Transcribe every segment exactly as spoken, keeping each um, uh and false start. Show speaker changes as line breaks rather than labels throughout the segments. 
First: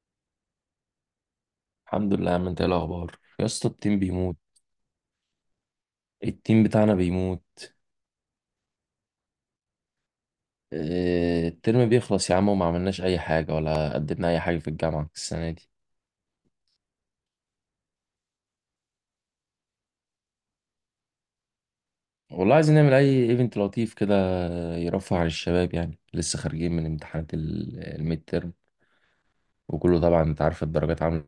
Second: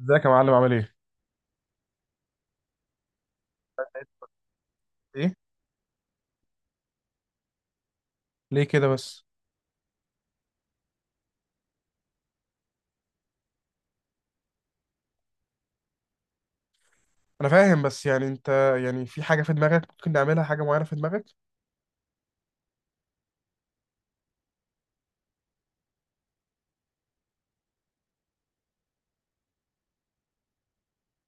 ازيك يا معلم؟ عامل ايه؟
الحمد لله يا عم، انت ايه الاخبار يا اسطى؟ التيم بيموت.
ايه؟
التيم بتاعنا بيموت.
ليه كده بس؟
اه، الترم بيخلص يا عم وما عملناش اي حاجه ولا قدمنا اي حاجه في الجامعه السنه دي.
انا فاهم، بس يعني انت، يعني في حاجة في دماغك؟ ممكن نعملها حاجة معينة في دماغك؟
والله عايزين نعمل اي ايفنت لطيف كده يرفه عن الشباب، يعني لسه خارجين من امتحانات ال- الميد ترم، وكله طبعا انت عارف الدرجات عامله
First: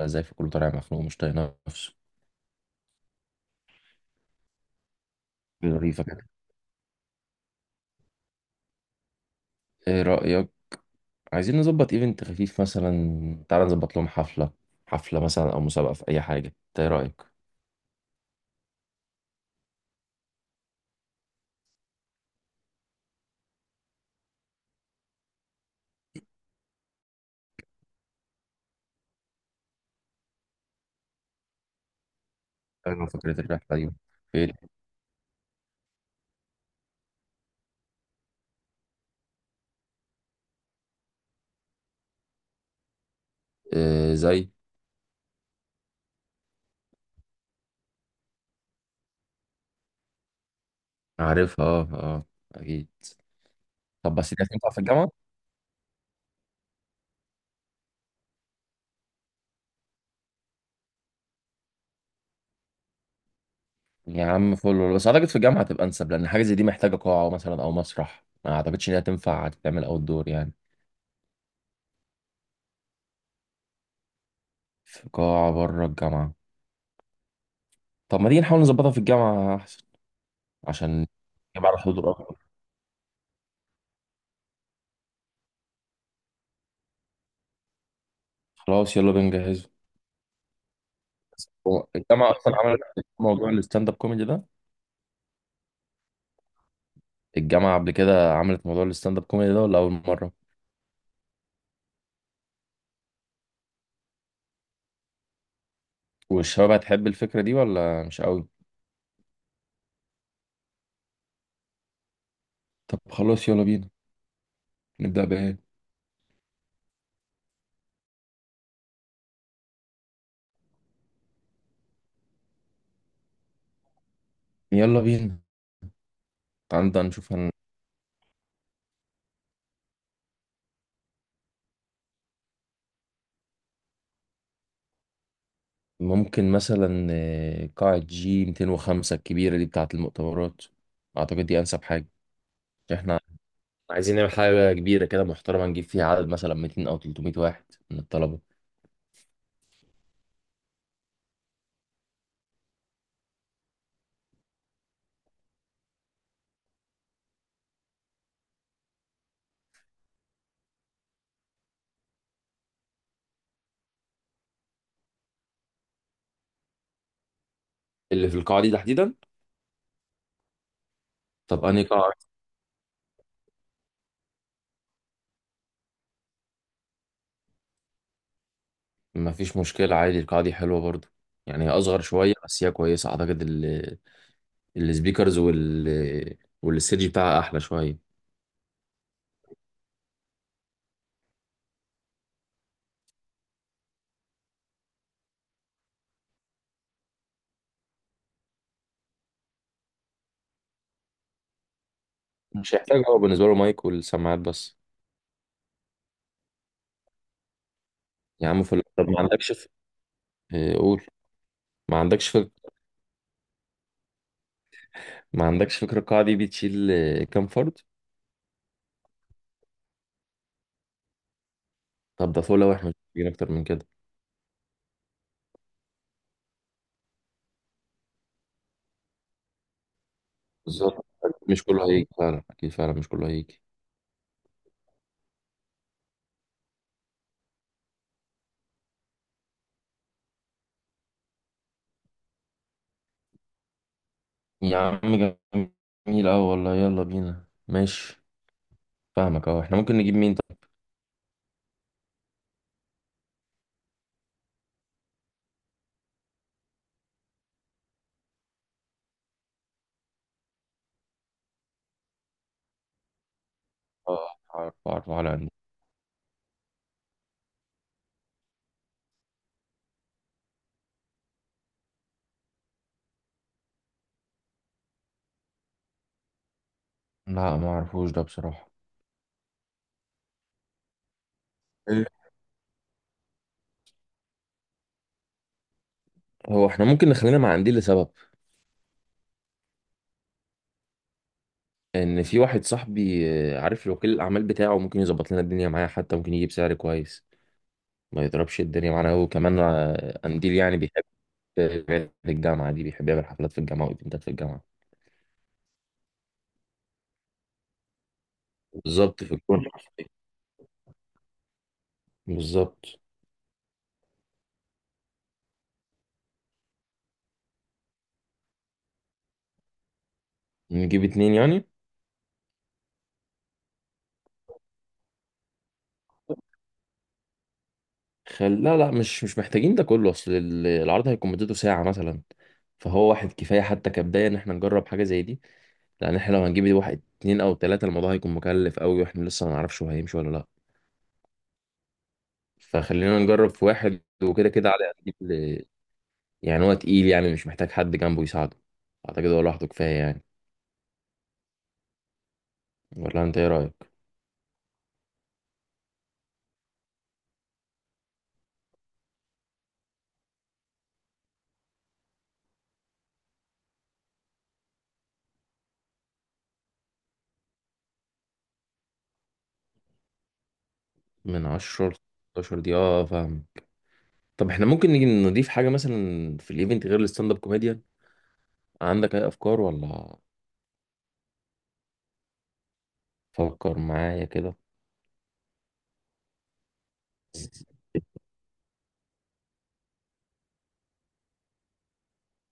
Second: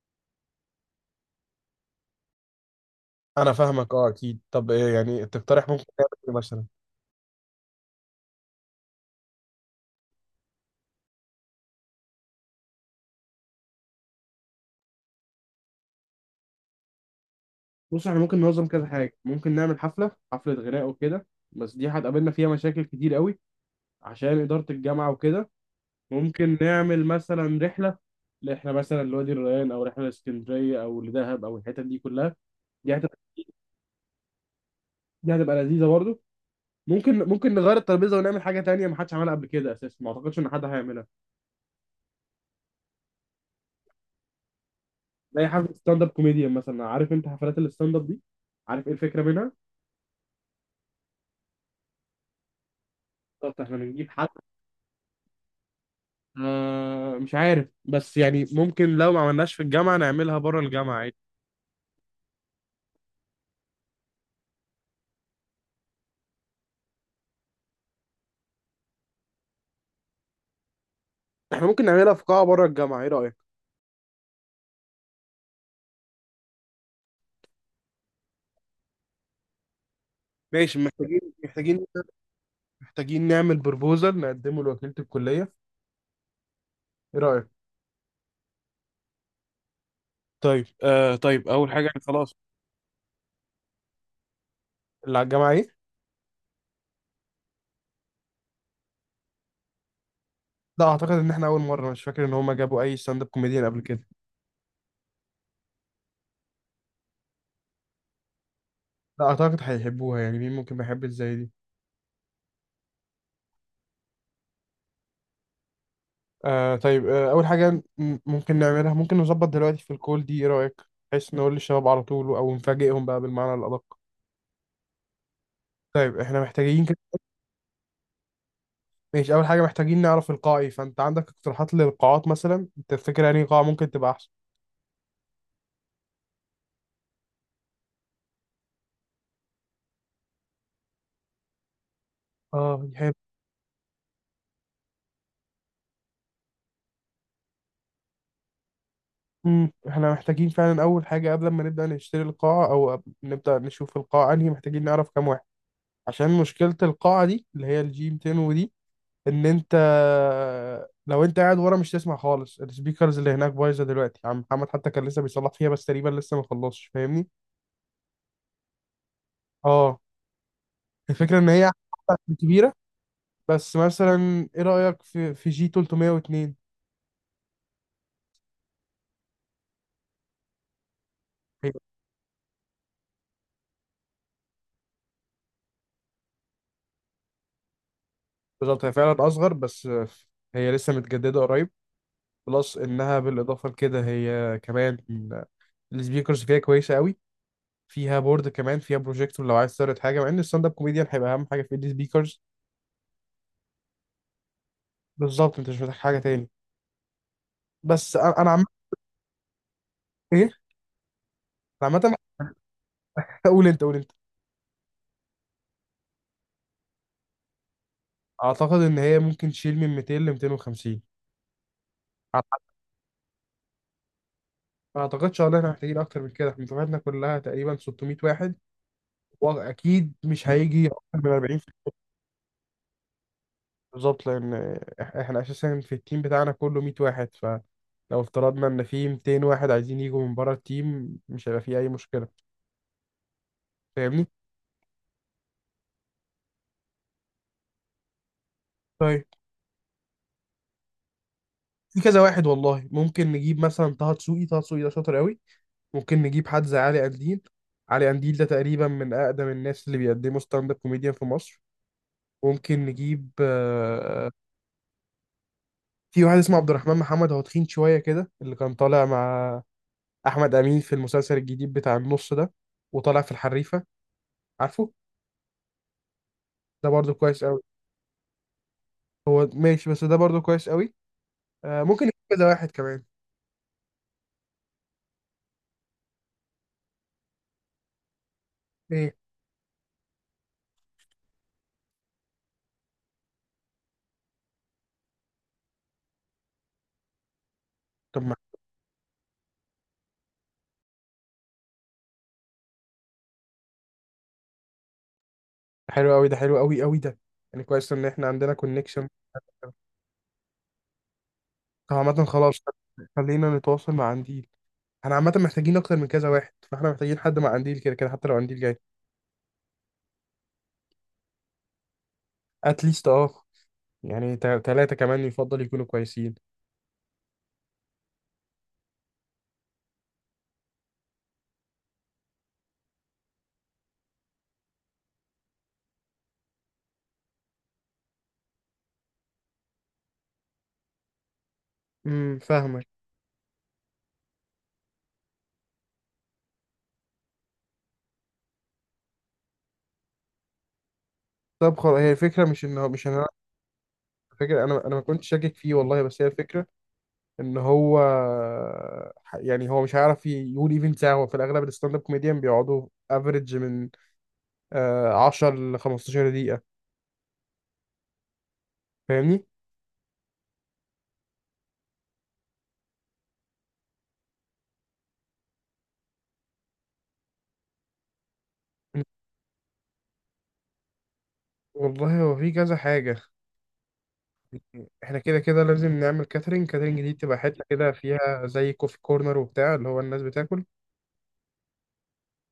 ازاي، فكله طالع مخنوق ومش طايق نفسه.
انا فاهمك، اه، اكيد. طب ايه يعني تقترح؟ ممكن
ظريفه
نعمل
كده،
ايه مثلا؟
ايه رايك؟ عايزين نظبط ايفنت خفيف، مثلا تعالى نظبط لهم حفله. حفله مثلا او مسابقه في اي حاجه، انت ايه رايك؟
بص، احنا ممكن ننظم كذا حاجة. ممكن نعمل حفلة حفلة غناء وكده، بس دي هتقابلنا فيها مشاكل كتير قوي عشان إدارة الجامعة وكده. ممكن نعمل مثلا رحلة، احنا مثلا لوادي الريان او رحلة لاسكندرية او لدهب او الحتت دي كلها. دي
انا
هتبقى
فكره الرحله دي ايه.
دي هتبقى لذيذة برضه. ممكن ممكن نغير الترابيزه ونعمل حاجه تانية ما حدش عملها قبل كده اساسا، ما اعتقدش ان حد هيعملها.
آه، زي.
زي حفله ستاند اب كوميديان مثلا. عارف انت حفلات الستاند اب دي؟ عارف ايه الفكره منها؟
عارفها، اه، اه، اكيد.
بالظبط، احنا بنجيب
طب
حد.
بس دي هتنفع في الجامعه؟
آه، مش عارف، بس يعني ممكن لو ما عملناش في الجامعه نعملها بره الجامعه عادي.
يا عم فل، بس اعتقد في الجامعه هتبقى انسب، لان حاجه زي دي محتاجه قاعه مثلا او مسرح، ما اعتقدش ان هي تنفع تتعمل اوت دور يعني.
احنا ممكن نعملها في قاعه بره الجامعه، ايه رايك؟
في قاعه بره الجامعه؟ طب ما تيجي نحاول نظبطها في الجامعه احسن،
ماشي،
عشان
محتاجين
نجمع على
محتاجين
الحضور اكتر.
محتاجين نعمل بروبوزال نقدمه لوكيله الكليه، ايه رايك؟
خلاص يلا بنجهز.
طيب آه، طيب اول حاجه،
هو
يعني
الجامعه
خلاص.
اصلا عملت موضوع الستاند اب كوميدي ده؟
اللي على الجامعه ايه؟
الجامعه قبل كده عملت موضوع الستاند اب كوميدي ده ولا اول مره؟
لا، اعتقد ان احنا اول مره، مش فاكر ان هم جابوا اي ستاند اب كوميديان قبل كده.
والشباب هتحب الفكره دي ولا مش قوي؟
لا، أعتقد هيحبوها، يعني مين ممكن ما يحبش زي دي؟
طب خلاص يلا بينا، نبدا بايه؟
آه طيب، آه أول حاجة، م- ممكن نعملها، ممكن نظبط دلوقتي في الكول دي، إيه رأيك؟ بحيث نقول للشباب على طول، أو نفاجئهم بقى بالمعنى الأدق.
يلا بينا.
طيب إحنا محتاجين كده.
عندنا نشوف هن...
ماشي، أول حاجة محتاجين نعرف القاع إيه. فأنت عندك اقتراحات للقاعات مثلا؟ أنت تفتكر يعني قاعة ممكن تبقى أحسن؟
ممكن مثلا آه، قاعة جي مئتين وخمسة الكبيرة دي بتاعة المؤتمرات، أعتقد دي أنسب حاجة.
آه، حلو.
إحنا عايزين نعمل حاجة كبيرة كده محترمة، نجيب فيها عدد مثلا ميتين أو تلتمية واحد من الطلبة،
مم، إحنا محتاجين فعلا أول حاجة قبل ما نبدأ نشتري القاعة، أو قبل- نبدأ نشوف القاعة أنهي، محتاجين نعرف كام واحد. عشان مشكلة القاعة دي اللي هي الجي مئتين ودي، ان انت، لو انت قاعد ورا مش تسمع خالص. السبيكرز اللي هناك بايظه دلوقتي، عم محمد حتى كان لسه بيصلح فيها بس تقريبا لسه ما خلصش، فاهمني؟
اللي في القاعة دي تحديدا.
اه. الفكره ان
طب
هي
أنهي قاعة؟
كبيره. بس مثلا ايه رايك في في جي تلاتمية واتنين؟
مفيش مشكلة عادي، القاعة دي حلوة برضه، يعني هي
هي
أصغر شوية بس هي كويسة. أعتقد ال... السبيكرز وال والستيج بتاعها أحلى شوية.
بالظبط، هي فعلا اصغر، بس هي لسه متجدده قريب. بلس انها بالاضافه لكده هي كمان السبيكرز فيها كويسه قوي، فيها بورد كمان، فيها بروجيكتور لو عايز تعرض حاجه، مع ان الستاند اب كوميديان هيبقى اهم حاجه في السبيكرز.
مش هيحتاج، هو بالنسبة له مايك والسماعات بس.
بالظبط، انت مش محتاج حاجه تاني. بس انا
يا عم
أنا
في ال- طب ما عندكش في-
ايه؟
آه، قول. ما
عامة
عندكش فكرة.
قول انت، قول انت.
ما عندكش فكرة القاعة دي بتشيل آه، كام فرد؟
اعتقد ان هي ممكن تشيل من مئتين ل مئتين وخمسين.
طب ده فول، لو احنا مش محتاجين أكتر من كده.
ما اعتقدش ان احنا محتاجين اكتر من كده، احنا دفعتنا كلها تقريبا ستمائة واحد، واكيد مش هيجي اكتر
بالظبط،
من اربعين.
مش كله هيجي فعلا، أكيد فعلا مش كله هيجي.
بالظبط، لان إح- احنا اساسا في التيم بتاعنا كله مية واحد، فلو افترضنا ان في مئتين واحد عايزين يجوا من بره التيم مش هيبقى في اي مشكلة، فاهمني؟
يا عم جميل أوي والله، يلا بينا، ماشي.
طيب
فاهمك أهو، احنا ممكن نجيب مين طب؟
في كذا واحد والله. ممكن نجيب مثلا طه دسوقي، طه دسوقي ده شاطر قوي. ممكن نجيب حد زي علي قنديل، علي قنديل ده تقريبا من أقدم الناس اللي بيقدموا ستاند اب كوميديان في مصر. ممكن نجيب،
آه،
آه،
أعرف أعرف على عندي.
في واحد اسمه عبد الرحمن محمد، هو تخين شوية كده، اللي كان طالع مع أحمد أمين في المسلسل الجديد بتاع النص ده وطالع في الحريفة، عارفه؟ ده برضو كويس
لا
قوي.
ما أعرفوش ده بصراحة.
هو ماشي، بس ده برضو كويس قوي. آه، ممكن
إيه؟
نجيب كذا واحد كمان.
هو احنا ممكن نخلينا مع عندي لسبب
ايه؟
إن في واحد صاحبي، آه، عارف له وكيل الأعمال بتاعه، ممكن يظبط لنا الدنيا معاه، حتى ممكن يجيب سعر كويس،
طب
ما
ما
يضربش الدنيا معانا هو كمان. آه، قنديل يعني بيحب في الجامعة دي، بيحب يعمل حفلات في الجامعة وإيفنتات في الجامعة.
حلو قوي ده، حلو قوي قوي ده. يعني كويس ان احنا عندنا كونكشن.
بالظبط في الكورة.
طب عامة خلاص،
بالظبط.
خلينا نتواصل مع عندي. احنا عامة محتاجين اكتر من كذا واحد، فاحنا محتاجين حد مع قنديل كده كده حتى لو قنديل جاي.
نجيب اتنين يعني.
اتليست اه، يعني ثلاثة كمان يفضل يكونوا كويسين.
خل... لا، لا، مش مش محتاجين ده كله، أصل ال- العرض هيكون مدته ساعة مثلا، فهو واحد كفاية، حتى كبداية إن إحنا نجرب حاجة زي دي. لأن إحنا لو هنجيب واحد اتنين أو تلاتة، الموضوع هيكون مكلف أوي، وإحنا لسه ما نعرفش هو هيمشي ولا لأ.
امم فاهمك.
فخلينا نجرب في واحد وكده كده، علي قد ال- يعني هو تقيل، يعني مش محتاج حد جنبه يساعده، أعتقد هو لوحده كفاية يعني.
طب خلاص، هي الفكرة مش ان هو، مش ان
ولا
انا،
أنت إيه رأيك؟
فكرة، انا انا ما كنتش شاكك فيه والله، بس هي الفكرة ان هو، يعني هو مش هيعرف يقول ايفنت ساعة. هو في الاغلب الستاند اب كوميديان بيقعدوا افريج من آه، عشرة ل خمستاشر دقيقة، فاهمني؟
من عشرة لستاشر دي، اه فاهم. طب احنا ممكن نيجي نضيف حاجة مثلا في الايفنت غير الستاند اب كوميديان؟ عندك اي افكار ولا؟
والله هو في كذا حاجة.
فكر معايا كده.
احنا كده كده لازم نعمل كاترينج. كاترينج دي تبقى حتة كده فيها زي كوفي كورنر وبتاع، اللي هو الناس بتاكل،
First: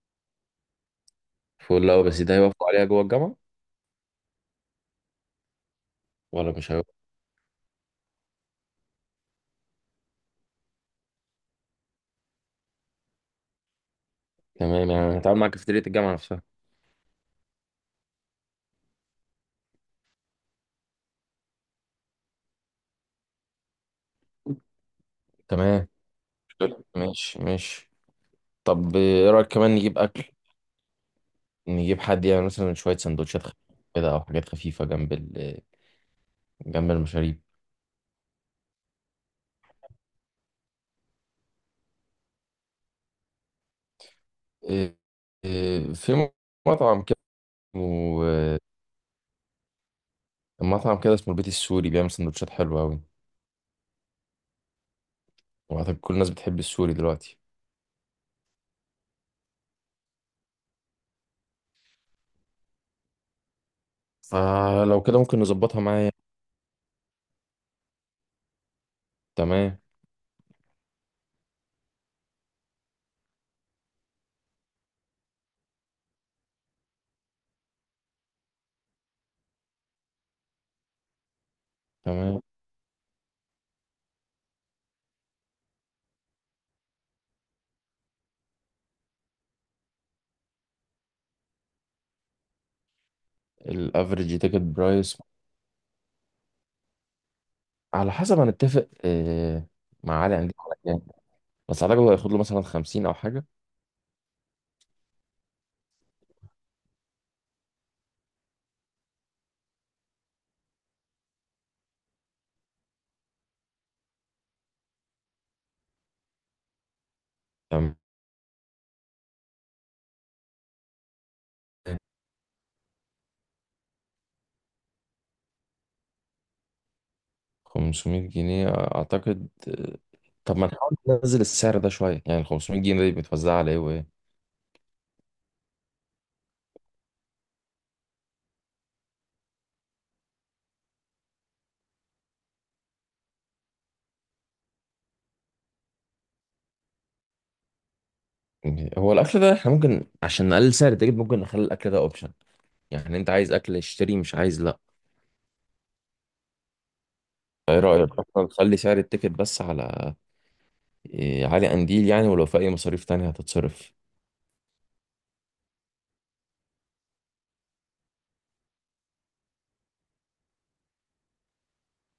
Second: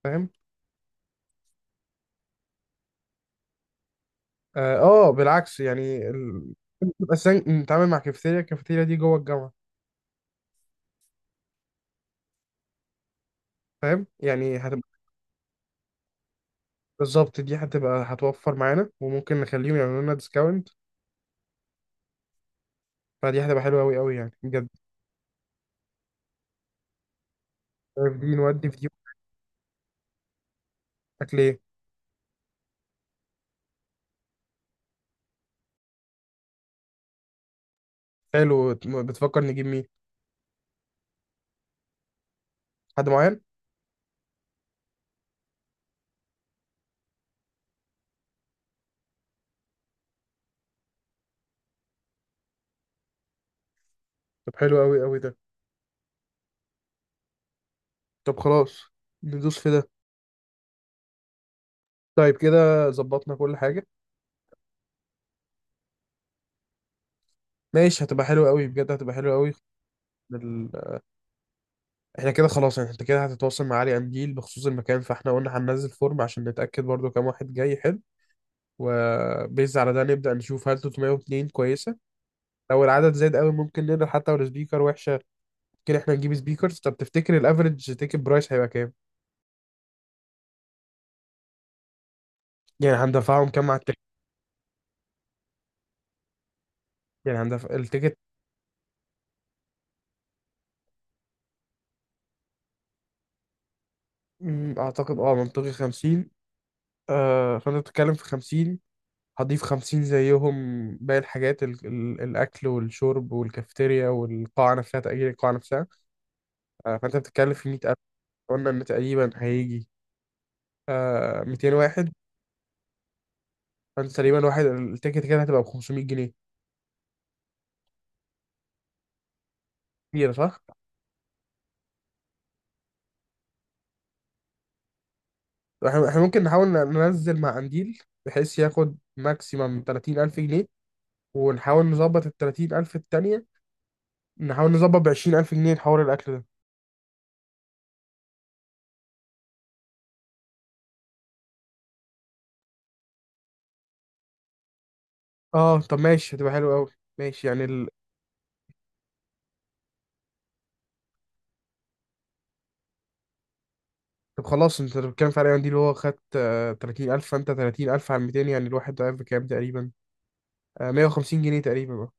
فاهم؟
فول، لا بس ده هيوافقوا عليها جوه الجامعة
اه. آه، بالعكس، يعني
ولا
ال...
مش هيوافقوا؟
تبقى سن... نتعامل مع كافيتيريا، الكافيتيريا دي جوه الجامعة، فاهم؟ يعني هتبقى،
تمام يعني هتعامل مع كافيتيريا الجامعة نفسها.
بالظبط، دي هتبقى هتوفر معانا وممكن نخليهم يعملوا لنا ديسكاونت، فدي هتبقى حلوة أوي أوي يعني بجد.
تمام، حلو. ماشي، ماشي.
عارف دي نودي في دي.
طب ايه رأيك كمان نجيب اكل؟
أكل إيه؟
نجيب حد يعني مثلا شوية سندوتشات خفيفة كده، او حاجات خفيفة جنب ال جنب المشاريب.
حلو. بتفكر نجيب مين؟ حد معين؟
إيه- إيه، في مطعم كده اسمه- مطعم كده اسمه البيت السوري، بيعمل سندوتشات حلوة أوي.
طب حلو أوي أوي ده.
وأعتقد كل الناس بتحب السوري دلوقتي.
طب خلاص، ندوس في ده. طيب كده ظبطنا كل حاجة.
فلو كده ممكن نظبطها معايا.
ماشي، هتبقى حلوة أوي بجد، هتبقى حلوة أوي.
تمام.
ال... احنا كده خلاص، يعني انت كده هتتواصل مع علي قنديل بخصوص المكان، فاحنا قلنا هننزل فورم عشان نتأكد برضو كام واحد جاي. حلو، وبيز على ده نبدأ نشوف هل تلاتمية واتنين كويسة.
تمام.
لو العدد زاد قوي ممكن نقدر، حتى لو سبيكر وحشة ممكن احنا نجيب سبيكرز. طب تفتكر الافرج تيكت برايس هيبقى كام؟ يعني هندفعهم كام على التيكت؟
الافريج تيكت برايس
يعني هندفع
على
التيكت.
حسب هنتفق، آه، مع علي، هنجيب على كام. بس على الاقل هياخد له مثلا خمسين او حاجه.
مم، اعتقد اه منطقي خمسين. آه، فانت بتتكلم في خمسين، هضيف خمسين زيهم باقي الحاجات، ال... ال... الاكل والشرب والكافيتيريا والقاعة نفسها، تأجير القاعة نفسها. آه، فانت بتتكلم في
تمام.
مية الف. قلنا ان تقريبا هيجي آه مئتين واحد، فانت تقريبا واحد التيكت كده هتبقى ب خمسمية جنيه.
خمسمية جنيه اعتقد. آه،
كتير
طب
صح؟
ما نحاول ننزل السعر ده شويه، يعني ال خمسمية جنيه دي بتوزع على ايه وايه؟
احنا إحنا ممكن نحاول ننزل مع قنديل بحيث ياخد ماكسيمم تلاتين الف جنيه، ونحاول نظبط ال تلاتين الف التانية، نحاول نظبط ب عشرين الف جنيه حوار الاكل ده.
هو الاكل ده احنا ممكن، عشان نقلل سعر التيكت، ممكن نخلي الاكل ده اوبشن، يعني انت عايز اكل اشتري، مش عايز لا.
اه طب ماشي، هتبقى حلو قوي. ماشي، يعني
ايه
ال...
رايك اصلا نخلي سعر التيكت بس على إيه، علي قنديل يعني، ولو في اي مصاريف تانية هتتصرف.
طب خلاص، انت بتتكلم في علي قنديل هو خد آه تلاتين الف، فانت تلاتين الف على مئتين، يعني الواحد ده بكام تقريبا؟ آه مية وخمسين جنيه تقريبا بقى.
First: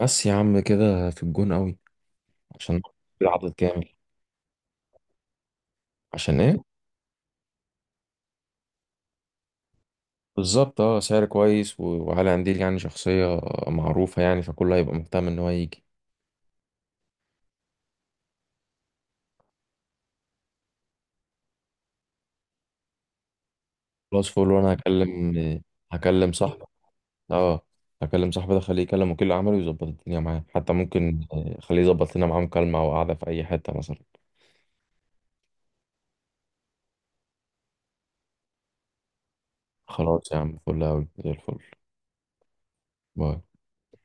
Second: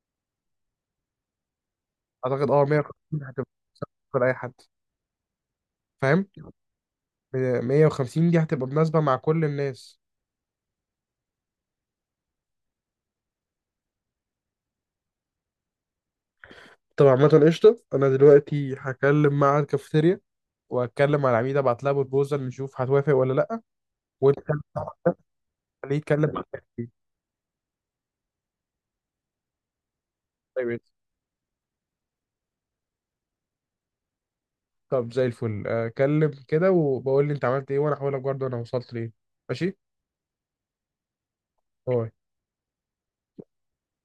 بس يا عم كده في الجون قوي.
اعتقد اه
عشان
مية وخمسين هتبقى
العدد كامل.
أكتر اي حد، فاهم؟
عشان ايه؟
مية وخمسين دي هتبقى مناسبة مع كل الناس.
بالظبط، اه سعر كويس، و- وعلي قنديل يعني شخصية معروفة يعني، فكله هيبقى مهتم ان هو يجي.
طب عامة قشطة، أنا دلوقتي هكلم مع الكافيتيريا، وهتكلم مع العميدة أبعت لها بروبوزال نشوف هتوافق ولا لأ.
خلاص
وأنت
فول، وانا هكلم.
خليه يتكلم
هكلم
مع
صاحبي،
التيم.
اه. هكلم صاحبي ده، خليه يكلم وكيل اعماله يظبط الدنيا معاه،
طيب
حتى
قشطة.
ممكن آه، خليه يظبط لنا معاه مكالمة او قعدة في اي حتة مثلا.
طب زي الفل، أكلم كده وبقول لي أنت عملت إيه وأنا هقول لك برضه أنا وصلت لإيه. ماشي؟
خلاص يا عم فل قوي، زي الفل.
باي.
باي.